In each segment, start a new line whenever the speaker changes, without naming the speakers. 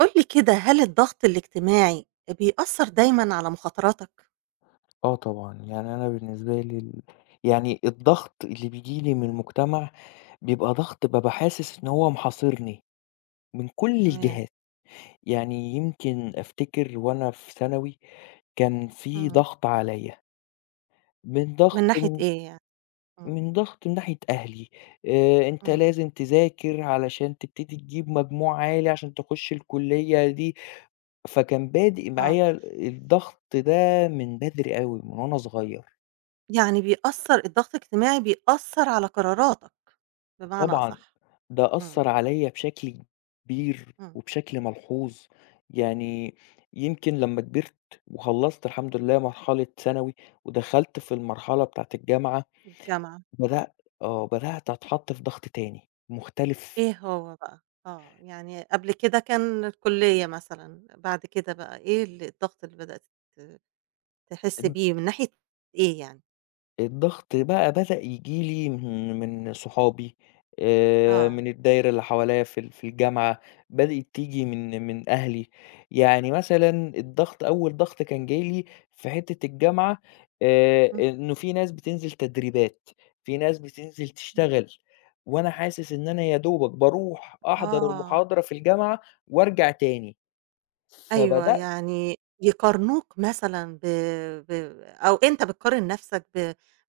قُل لي كده، هل الضغط الاجتماعي أ بيأثّر دايمًا على مخاطراتك؟
آه طبعًا، يعني أنا بالنسبة لي ال يعني الضغط اللي بييجي لي من المجتمع بيبقى ضغط بابقى حاسس إن هو محاصرني، من كل
تمام.
الجهات يعني يمكن أفتكر وأنا في ثانوي كان في
إمم.
ضغط عليّا. من ضغط
من ناحية
من
إيه يعني؟ إمم.
من ضغط من ناحية أهلي آآ أنت
إمم.
لازم تذاكر علشان تبتدي تجيب مجموع عالي، عشان تخش الكلية دي فكان بادئ
آه.
معايا الضغط ده من بدري أوي ومن أنا صغير.
يعني بيأثّر الضغط الاجتماعي بيأثّر على قراراتك بمعنى
طبعًا
أصح،
ده
إمم.
أثّر عليّا بشكل كبير
إمم..
وبشكل ملحوظ، يعني يمكن لمّا كبرت وخلّصت الحمد لله مرحلة ثانوي ودخلت في المرحلة بتاعة الجامعة
الجامعة.
بدأ آه بدأت أتحط في ضغط تاني مختلف.
إيه هو بقى؟ آه، يعني قبل كده كان الكلية مثلًا بعد كده بقى إيه ال الضغط اللي بدأت ت تحس
إن
بيه من ناحية إيه يعني؟
الضغط بقى بدأ ييجي لي من من صحابي آآ،
آه.
من الدايرة اللي حواليّا في ال في الجامعة، بدأت تيجي من من أهلي، يعني مثلًا الضغط أول ضغط كان جاي لي في حِتّة الجامعة آآ،
إمم.
إنه في ناس بتنزِل تدريبات، في ناس بتنزِل
إمم.
تشتغل وأنا حاسس إن أنا يا دوبك بارُوح أحضَر
آه.
المحاضرة في الجامعة وأرجع تاني،
أيوه،
فبدأت
يعني يقارنوك مثلًا ب ب أو أنت بتقارن نَفْسك ب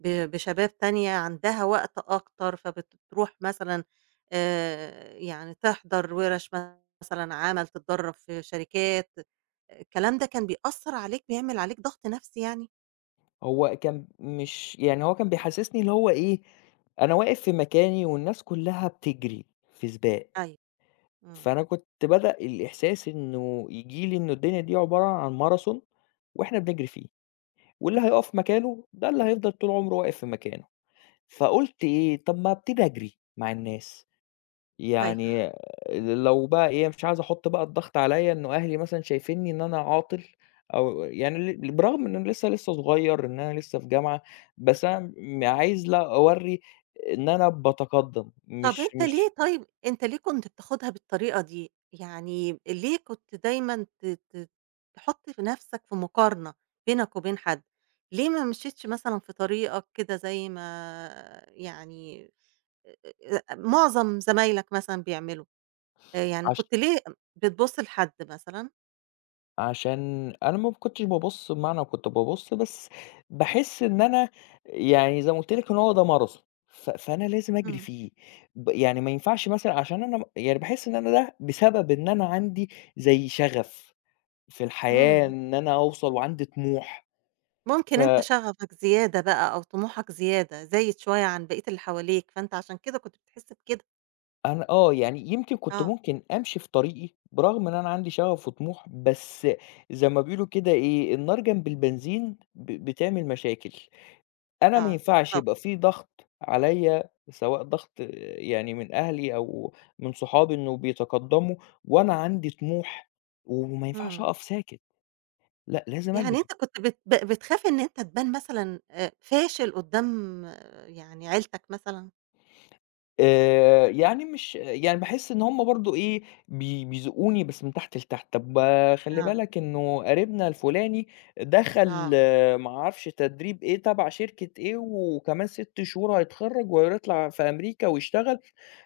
ب بشباب تانية عندها وقت أكتر فبترُوح مثلًا آآ يعني تحضَر وِرش مثلًا عمل، تتدرّب في شركات، الكلام ده كان بيأثّر عليك، بيعمل عليك ضغط نَفْسي يعني؟
هو كان مش يعني هو كان بيحسّسني اللي هو إيه، أنا واقف في مكاني والناس كلّها بتجري في سباق،
أيوه.
فأنا
إمم.
كنت بدأ الإحساس إنه ييجي لي إنه الدنيا دي عبارة عن Marathon وإحنا بنجري فيه واللي هيقف مكانه ده اللي هيفضَل طول عُمره واقف في مكانه، فقُلت إيه، طَب ما أبتدي أجري مع الناس،
أيوه.
يعني ل لو بقى إيه مش عايز أحُط بقى الضغط عليَّ إنه أهلي مثلًا شايفينّي إن أنا عاطل أو و يعني ل ل برغم إن أنا لسه لسه صغيّر، إن أنا لسه في جامعة، بس أنا م عايز لا أورّي إن أنا باتقدّم
طَب
مش
أنت
مش
ليه طيب أنت ليه كنت بتاخُدها بالطريقة دي، يعني ليه كنت دايمًا ت ت تحُط في نَفْسك في مقارنة بينك وبين حد، ليه ما مشيتش مثلًا في طريقك كده زي ما يعني آآ آآ لأ، معظم زمايلك مثلًا بيعملوا آآ يعني
عش
كنت ليه أم بتبُص لحد مثلًا؟
عشان أنا م ما كنتش بابُص بمعنى كُنت بابُص بس، باحِس إن أنا، يعني زي ما قُلت لِك إنه هو ده ماراثون ف فأنا لازم أجري
امم.
فيه، ب يعني ما ينفعش مثلًا عشان أنا يعني باحِس إن أنا ده بسبب إن أنا عندي، زي شغف، في الحياة
امم.
إن أنا أوصل وعندي طموح،
ممكن
ف
أنت شَغفك زيادة بقى أو طموحك زيادة، زايد شويّة عن بقية اللي حواليك فأنت عشان كده كُنت بتحس بكده.
أنا آه يعني يمكن كُنت
آه.
ممكن أمشي في طريقي، برغم إن أنا عندي شَغف وطموح بس، زي ما بيقولوا كده إيه النار جنب البنزين، ب بتعمل مشاكل، أنا ما
آه
ينفعش
بالضبط.
يبقى في ضغط، عليّا سواء ضغط يعني من أهلي أو من صحابي إنه بيتقدموا، وأنا عندي طموح، و وما ينفعش
امم.
أقف ساكت، لأ لازم
يعني
أجري.
أنت كُنت بت بتخاف إن أنت تبان مثلًا آآ فاشل قُدام يعني عيلتك مثلًا؟
آآ يعني مش يعني باحِس إن هُم برضه إيه، بي بيذوقوني بس من تحت لتحت، طَب خلِّ
[unintelligible]
بالك إنه قريبنا الفلاني دخل
آه.
ما أعرفش تدريب إيه تبع شركة إيه و وكمان 6 شهور هيتخرج وهير يطلع في أمريكا ويشتغل،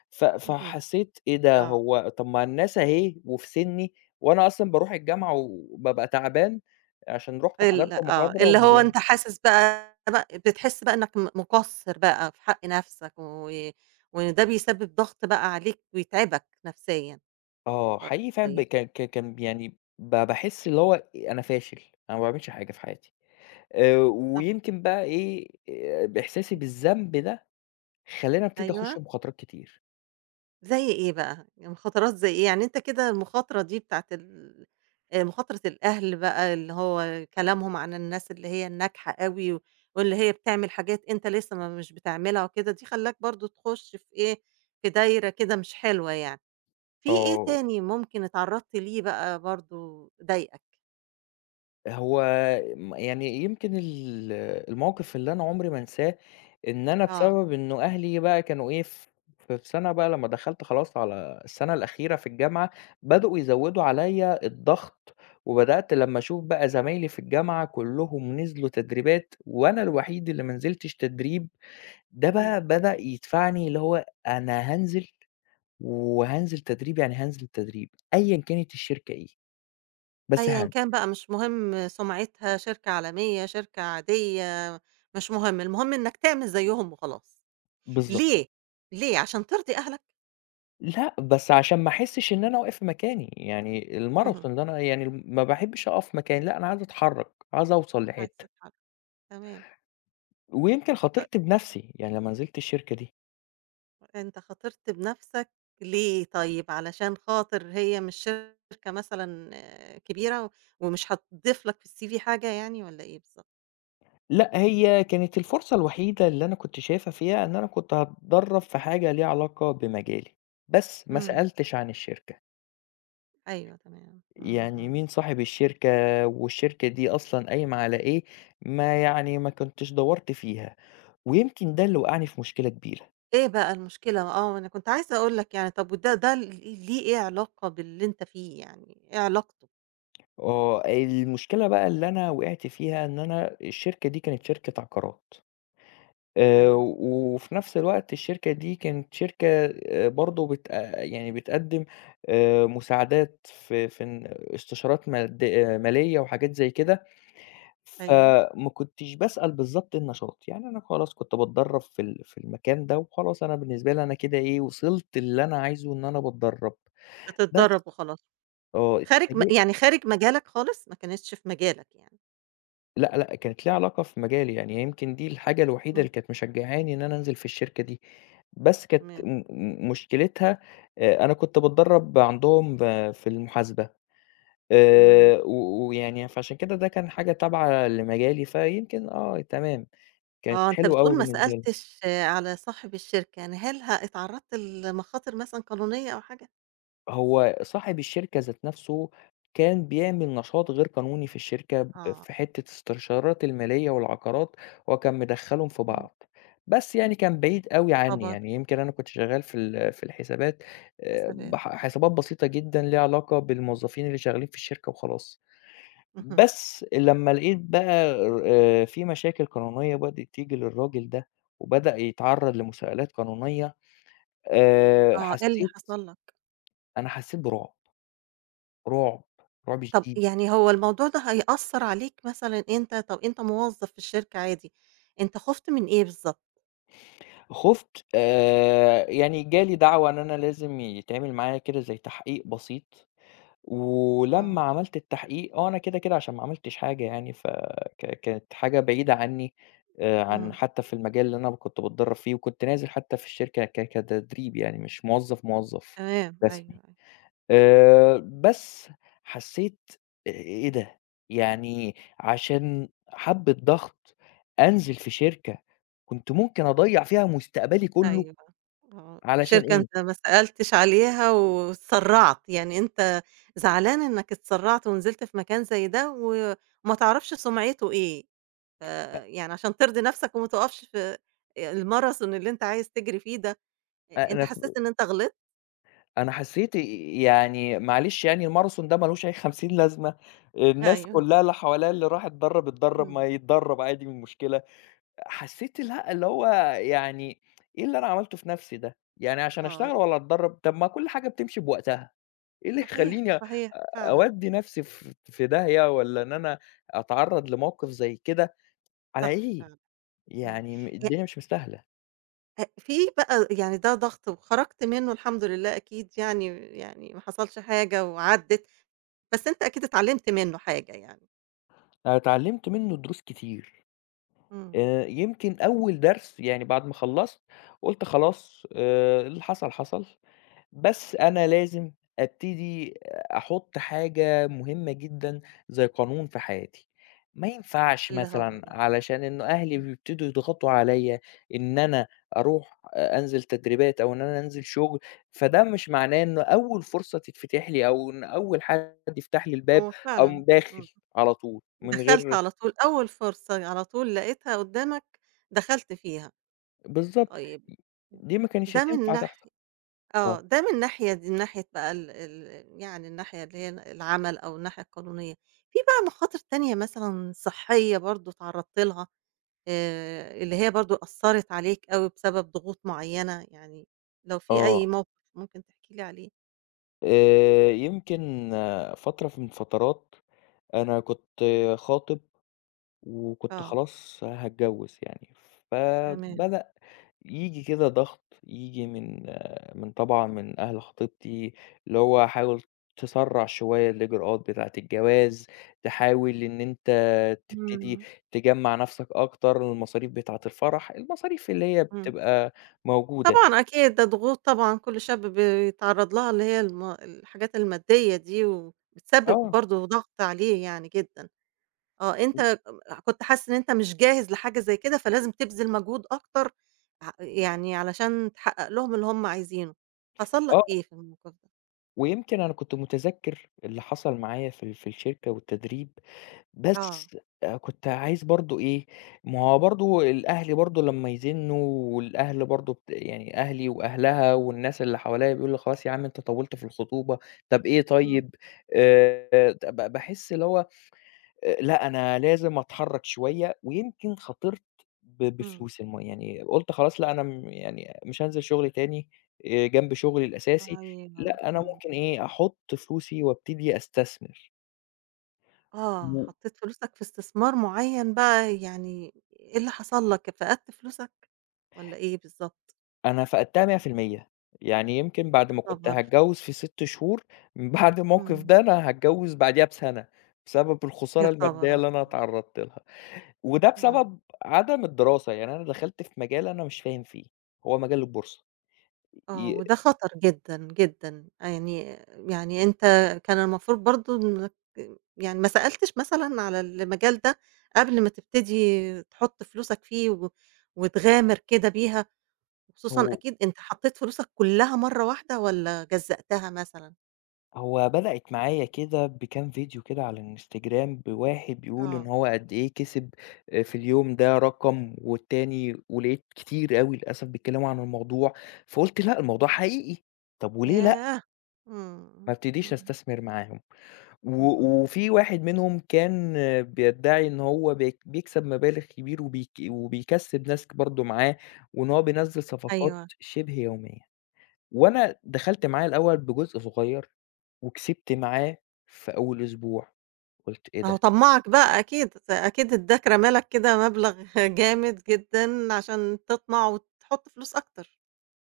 ف
اهم،
فحسيت إيه ده
آه.
هو طَب ما الناس أهي وفي سني، وأنا أصلًا باروح الجامعة و وبابقى تعبان، عشان رُحت حضرت
ال آه اللي
محاضرة.
هو
[unintelligible]
أنت حاسس بقى ب بتحس بقى إنك م مقصر بقى في حق نَفْسك و وإن ده بيسبب ضغط بقى عليك ويتعبك نَفْسيًا،
آه
[unintelligible]
حقيقي فعلًا ب
طيّب.
ك ك كان يعني، ب باحِس اللي هو أ أنا فاشل أنا ما باعملش حاجة في حياتي، آآ
طَب
ويمكن بقى إيه آآ بإحساسي
امم.
بالذنب ده، خلاني أبتدي أخش
أيوَه.
مخاطرات كتير.
زي إيه بقى، يعني مخاطرات زي إيه؟ يعني أنت كده المخاطرة دي بتاعة ال آآ، مخاطرة الأهل بقى اللي هو كلامهم عن الناس اللي هي الناجحة أوي و واللي هي بتعمل حاجات أنت لسّه ما مش بتعملها وكده دي خلّاك برضه تخُش في إيه، في دايرة كده مش حلوة يعني. في إيه
آه.
تاني ممكن اتعرّضت ليه بقى برضه ضايقك؟
هو م يعني يمكن ال الموقِف اللي أنا عمري ما أنساه إن أنا
آه.
بسبب إنه أهلي بقى كانوا إيه ف في في سَنة بقى لمّا دخلت خلاص على السَنة الأخيرة في الجامعة بدؤوا يزوّدوا عليّا الضغط وبدأت لمّا أشوف بقى زمايلي في الجامعة كُلّهم نزلوا تدريبات وأنا الوحيد اللي ما نزلتش تدريب، ده
إمم.
بقى بدأ يدفعني اللي هو أنا هانزل وهانزل تدريب يعني هانزل تدريب أيًا كانت الشركة إيه، بس
أيًا
هانز
كان بقى مش مهم سُمعتها، شركة عالمية، شركة عادية مش مهم، المهم إنّك تعمل زيّهم وخلاص
بالضبط.
ليه، ليه عشان ترضي أهلك؟
لأ بس عشان ما أحسش إن أنا واقف مكاني يعني
أها.
الماراثون ده أنا يعني ما باحبش أقف مكاني لأ أنا عايز أتحرك، عايز أوصل
عايز
لحتة.
تتحرك تمام.
ويمكن
ت
خاطرت بنَفْسي يعني لمّا نزلت الشركة دي.
أنت خاطرت بنَفْسك ليه طيّب، علشان خاطر هي مش شركة مثلًا آآ كبيرة ومش هتضيفلك في الCV حاجة يعني والّا إيه بالضبط؟
لأ هي كانت الفرصة الوحيدة اللي أنا كنت شايفها فيها، إن أنا كنت هاتدرب في حاجة ليها علاقة بمجالي، بس ما
إمم.
سألتش عن الشركة.
أيوه تمام إمم
يعني
إمم.
مين صاحب الشركة والشركة دي أصلًا قايمة على إيه، ما يعني ما كنتش دوّرت فيها ويمكن ده اللي وقعني في مشكلة كبيرة.
إيه بقى المشكلة آه ما أنا كنت عايزة أقول لك يعني طَب وده ده ليه إيه علاقة باللي أنت فيه يعني إيه علاقته؟
آه المشكلة بقى اللي أنا وقعت فيها إن أنا الشركة دي كانت شركة عقارات، آآ
أيوه.
وفي نَفْس الوقت الشركة دي كانت شركة آآ برضه بت آآ يعني بتقدّم آآ مساعدات في في ن استشارات ماد مالية وحاجات زي كده
أيوه.
فما كنتش باسأل بالضبط النشاط يعني أنا خلاص كنت باتدرب في ال في المكان ده وخلاص أنا بالنسبة لي أنا كده إيه وصلت اللي أنا عايزه إن أنا باتدرب بس
بتدرّب وخلاص
آه
خارج م
إتفاجئت.
يعني خارج مجالك خالص ما كانتش في مجالك يعني.
لأ، لأ، كانت ليها علاقة في مجالي، يعني يمكن دي الحاجة الوحيدة
إمم.
اللي كانت مشجّعاني إن أنا أنزل في الشركة دي، بس كانت
تمام.
م م مشكلتها آآ، أنا كنت باتدرّب عندهم ب في المحاسبة
إمم.
آآ، و ويعني فعشان كده ده كان حاجة تابعة لمجالي، فيمكن آه تمام، كانت
آه، أنت
حلوة أوي
بتقول ما
بالنسبة لي.
سألتش على صاحب الشركة، يعني هل ه اتعرّضت لمخاطر مثلًا قانونية أو حاجة؟
هو صاحب الشركة ذات نَفْسه كان بيعمل نشاط غير قانوني في الشركة ب
آه.
في حتّة استشارات المالية والعقارات، هو كان مدخّلهم في
إمم.
بعض، بس يعني كان بعيد
يا
أوي عنّي،
خبر!
يعني يمكن أنا كنت شغّال في ال في الحسابات آآ،
حسابات.
بح حسابات بسيطة جدًا ليها علاقة بالموظّفين اللي شغّالين في الشركة وخلاص.
اهم.
بس لمّا لقيت بقى آآ، في مشاكل قانونية بدئت تيجي للراجل ده وبدأ يتعرّض لمُساءلات قانونية، آآ،
آه، إيه اللي
حسّيت
حصل لك؟
أنا حسّيت برُعب، رُعب، رُعب
طَب
شديد.
يعني هو الموضوع ده هيأثّر عليك مثلًا أنت، طَب أنت موظّف في الشركة عادي، أنت خُفت من إيه بالضبط؟
خُفت آآ يعني جا لي دعوة إن أنا لازم يتعمل معايا كده زي تحقيق بسيط
آه.
ولمّا عملت التحقيق آه أنا كده كده عشان ما عملتش حاجة يعني ف ك كانت حاجة بعيدة عني آآ عن
إمم.
حتى في المجال اللي أنا كنت باتدرب فيه وكنت نازل حتى في الشركة ك كتدريب يعني مش موظف، موظف
تمام أيوه
رسمي
أيوه.
آآ بس حسيت إيه ده يعني عشان حبّة ضغط أنزل في شركة كنت ممكن أضيّع فيها مستقبلي كله
أيوه آه
علشان
شركة
إيه؟
أنت ما سألتش عليها و واتسرعت يعني أنت زعلان إنك اتسرعت ونزلت في مكان زي، ده وما تعرفش سمعته إيه
أ
آآ يعني عشان ترضي نفسك وما تُقفش في آآ الماثرون اللي أنت عايز تجري فيه ده أنت حسيت
[unintelligible]
إن أنت غلط؟
أنا حسيت آآ يعني معلش يعني الماراثون ده ما لوش أي خمسين لازمة الناس
أيوه.
كلها اللي حواليا اللي راح اتدرب اتدرب، ما
إمم.
يتدرب عادي إيه المشكلة حسيت الها اللي هو يعني إيه اللي أنا عملته في نفسي ده يعني عشان
آه
أشتغل
ي
والّا أتدرب طَب ما كل حاجة بتمشي بوقتها إيه اللي
صحيح
يخليني أ
صحيح فعلًا.
أوّدي نفسي في في داهيّة والّا إن أنا أتعرض لموقف زي كده على
صح
إيه
فعلًا إمم
يعني م
[unintelligible]
الدنيا مش مستاهلة.
آآ، في بقى يعني ده ضغط وخرَجت منّه الحمد لله أكيد يعني، يعني ما حصلش حاجة وعدِّت بس أنت أكيد اتعلمت منّه حاجة يعني.
أنا اتعلمت منّه دروس كتير،
إمم.
آآ، يمكن أوّل درس، يعني بعد ما خلّصت، قُلت خلاص، آآ، اللي حصل، حصل، بس أنا لازم أبتدي أحُطّ حاجة مهمة جدًا، زي قانون في حياتي، ما ينفعش
اللي هو
مثلًا،
إيه، آه.
علشان إن أهلي
امم.
بيبتدوا يضغطوا عليَّ إن أنا أرُوح أ أنزل تدريبات، أو إن أنا أنزل شغل، فده مش معناه إن أوّل فرصة تتفتح لي، أو إن أوّل حد يفتح لي الباب،
هو فعلًا
أقوم داخل
إمم،
على طول من
دَخلت
غير
على طول أوّل فرصة على طول لقيتها قُدَّامك دخلت فيها،
بالضبط،
طيّب
دي مكانش
ده من
تنفع
ناح
تحصل.
آه، ده من ناحية من ناحية بقى ال ال يعني الناحية اللي هي ال العَمَل أو الناحية القانونية، في بقى مخاطر تانية مثلًا صحّية برضه اتعرضت لها آآ، اللي هي برضه أثّرت عليك أوي بسبب ضغوط معيّنة، يعني لو في أي
آه.
موقف ممكن تحكي لي عليه؟
آآ، يمكن فترة من الفترات أنا كنت خاطب وكنت
آه.
خلاص هاتجوِّز يعني،
تمام.
فبدأ ييجي كده ضَغْط، ييجي من من طبعًا من أهل خطيبتي اللي هو حاول تسرّع شوية الإجراءات بتاعة الجواز، تحاول إن أنت تبتدي
إمم.
تجمّع نَفْسك أكتر المصاريف بتاعة الفرح، المصاريف اللي هي
إمم.
بتبقى موجودة.
طبعًا أكيد، ده ضغوط طبعًا كل شاب بيتعرّض لها اللي هي الم الحاجات المادّية دي وبتسبّب
آه.
برضه ضَغْط عليه يعني جدًا. آه، أنت كم أح كنت حاسس إن أنت مش جاهز لحاجة زي كده فلازم تبذل مجهود أكتر ع يعني علشان تحقّق لهم اللي هم عايزينه، حصل لك
آه.
إيه في؟ [unintelligible]
ويمكن أنا كنت مُتذكِّر اللي حصل معايا في ال في الشركة والتدريب،
آه.
بس آآ، كنت عايز برضه إيه، ما هو برضه الأهل برضه لمّا يزنّوا والأهل برضه ت يعني أهلي وأهلها والناس اللي حواليّا بيقولوا لي: "خلاص يا عَم أنت طوّلت في الخطوبة، طَب إيه
إمم.
طيب؟"، آآ، د ب ب باحس اللي هو آآ، لأ، أنا لازم أتحرّك شوية ويمكن خاطرت ب
إمم.
بفلوس الم يعني قُلت خلاص لأ، أنا م يعني مش هانزل شُغل تاني آآ، جنب شُغلي الأساسي
أيوه،
لأ، أنا
إمم.
ممكن إيه، أحُط فلوسي وأبتدي أستثمر.
آه،
م
حطّيت فلوسك في استثمار معيّن بقى يعني إيه اللي حصل لك، فقدْت فلوسك والّا إيه بالضبط؟
أنا فقدتها 100% يعني يمكن بعد
يا
ما كنت
خبر!
هاتجوز في 6 شهور من بعد الموقف
إمم.
ده أنا هاتجوز بعديها بسنة، بسبب
يا
الخسارة
خبر
المادية اللي أنا
أبيض!
اتعرضت لها، وده
آه.
بسبب عدم الدراسة يعني أنا دخَلت في مجال أنا مش فاهم فيه، هو مجال البورصة
آه،
ي
وده خطر جدًا، جدًا يعني، يعني أنت كان المفروض برضه إنك يعني ما سألتش مثلًا على المجال ده، قبل ما تبتدي تُحط فلوسك فيه و وتغامر كده بيها، وخصوصًا
هو
أكيد أنت حطيت فلوسك كُلّها مرّه واحدة والَّا جزَّأتها مثلًا؟
هو بدأِت معايا كده بكام فيديو كده على الInstagram بواحد بيقول إن
آه.
هو قد إيه كسب في اليوم ده رقم، والتاني ولقيت كتير أوي للأسف بيتكلموا عن الموضوع فقُلت لأ، الموضوع حقيقي طَب وليه لأ؟
ياه! إمم،
ما
إمم،
أبتديش
إمم.
أستثمر معاهم، و
اهم.
وفي واحد منهم كان بيدّعي إنه هو بيك بيكسب مبالغ كبير وبيك وبيكسِّب ناس برضه معاه، وإن هو بينزّل صفقات
أيوه.
شبه يومية، وأنا دخلت معاه الأول بجزء صغيّر وكسبت معاه في أول أسبوع، قُلت إيه
ما هو
ده؟!
طمَّعك بقى أكيد، أكيد ادّاك رمى لك كده مبلغ جامد جدًا، عشان تطمع وتُحط فلوس أكتر.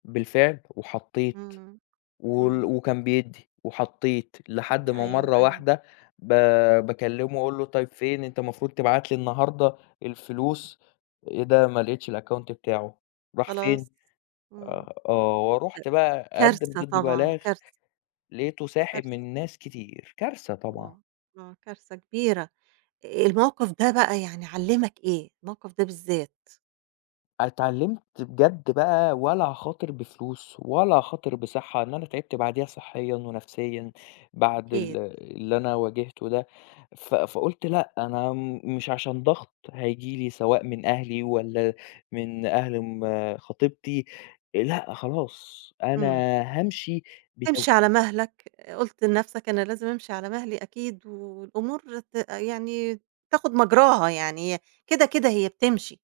بالفعل، وحطيت،
امم،
وال
امم.
وكان بيدّي، وحطيت لحد ما
أيوَه،
مرّه
أيوَه.
واحدة، ب باكلّمه وأقول له طيّب فين أنت المفروض تبعت لي النهارده الفلوس، إيه ده ما لقيتش الأكاونت بتاعه، راح فين،
خلاص، امم،
آآ آه
لأ،
ورُحت بقى أقدِّم
كارثة
ضده
طبعًا
بلاغ،
كارثة.
لقيته
كارثة.
ساحب من ناس كتير، كارثة طبعًا.
آه، آه كارثة كبيرة، آآ، الموقف ده بقى يعني علّمك إيه، الموقف ده بالذات؟
اتعلمت بجد بقى ولا هاخاطر بفلوس، ولا هاخاطر بصحة، لأن أنا تعبت بعديها صحيًا ونَفْسيًا، بعد
أكيد.
ال اللي أنا واجهته ده، ف فقُلت لأ أنا م مش عشان ضغط هييجي لي سواء من أهلي والَّا، من أهل آمم خطيبتي، لأ خلاص، أنا
امم.
هامشي بتو
تمشي على مهلك، قُلت لنَفْسك أنا لازم أمشي على مهلي أكيد و والأمور ت يعني، تاخد مجراها يعني هي كده، كده هي بتمشي،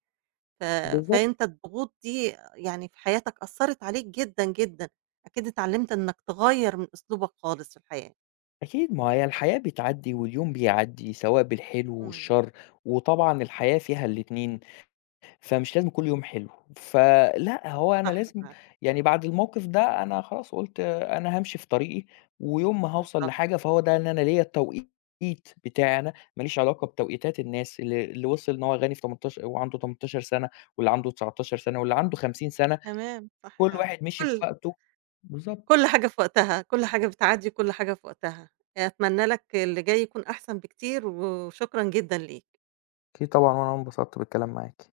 ف
بالضبط.
فأنت الضغوط دي يعني في حياتك أثّرِت عليك جدًا، جدًا، أكيد اتعلمت إنك تغيّر من أسلوبك خالص في الحياة.
أكيد ما هي الحياة بتعدّي، واليوم بيعدّي سواء بالحلو
امم.
والشر، وطبعًا الحياة فيها الإتنين، فمش لازم كُلّ يوم حلو، ف لأ هو أنا
صح
لازم،
فعلًا.
يعني بعد الموقف ده أنا خلاص قُلت أنا هامشي في طريقي، ويوم ما هاوصل
بالضبط.
لحاجة فهو ده إن أنا ليّا التوقيت بتاعي أنا، ما ليش علاقة بتوقيتات الناس اللي اللي وصل إن هو غني في تمنتاش وهو عنده 18 سنة واللي عنده 19 سنة واللي عنده 50 سنة،
تمام، صح
كُل
فعلًا،
واحد مِشِي في
كُلّ
وقته بالضبط.
كُلّ حاجة في وقتها، كُلّ حاجة بتعدّي وكُلّ حاجة في وقتها، آآ، أتمنى لك اللي جاي يكون أحسن بكتير، و وشكرا جدًا ليك.
أكيد طبعًا وأنا انبسطت بالكلام معاكِ.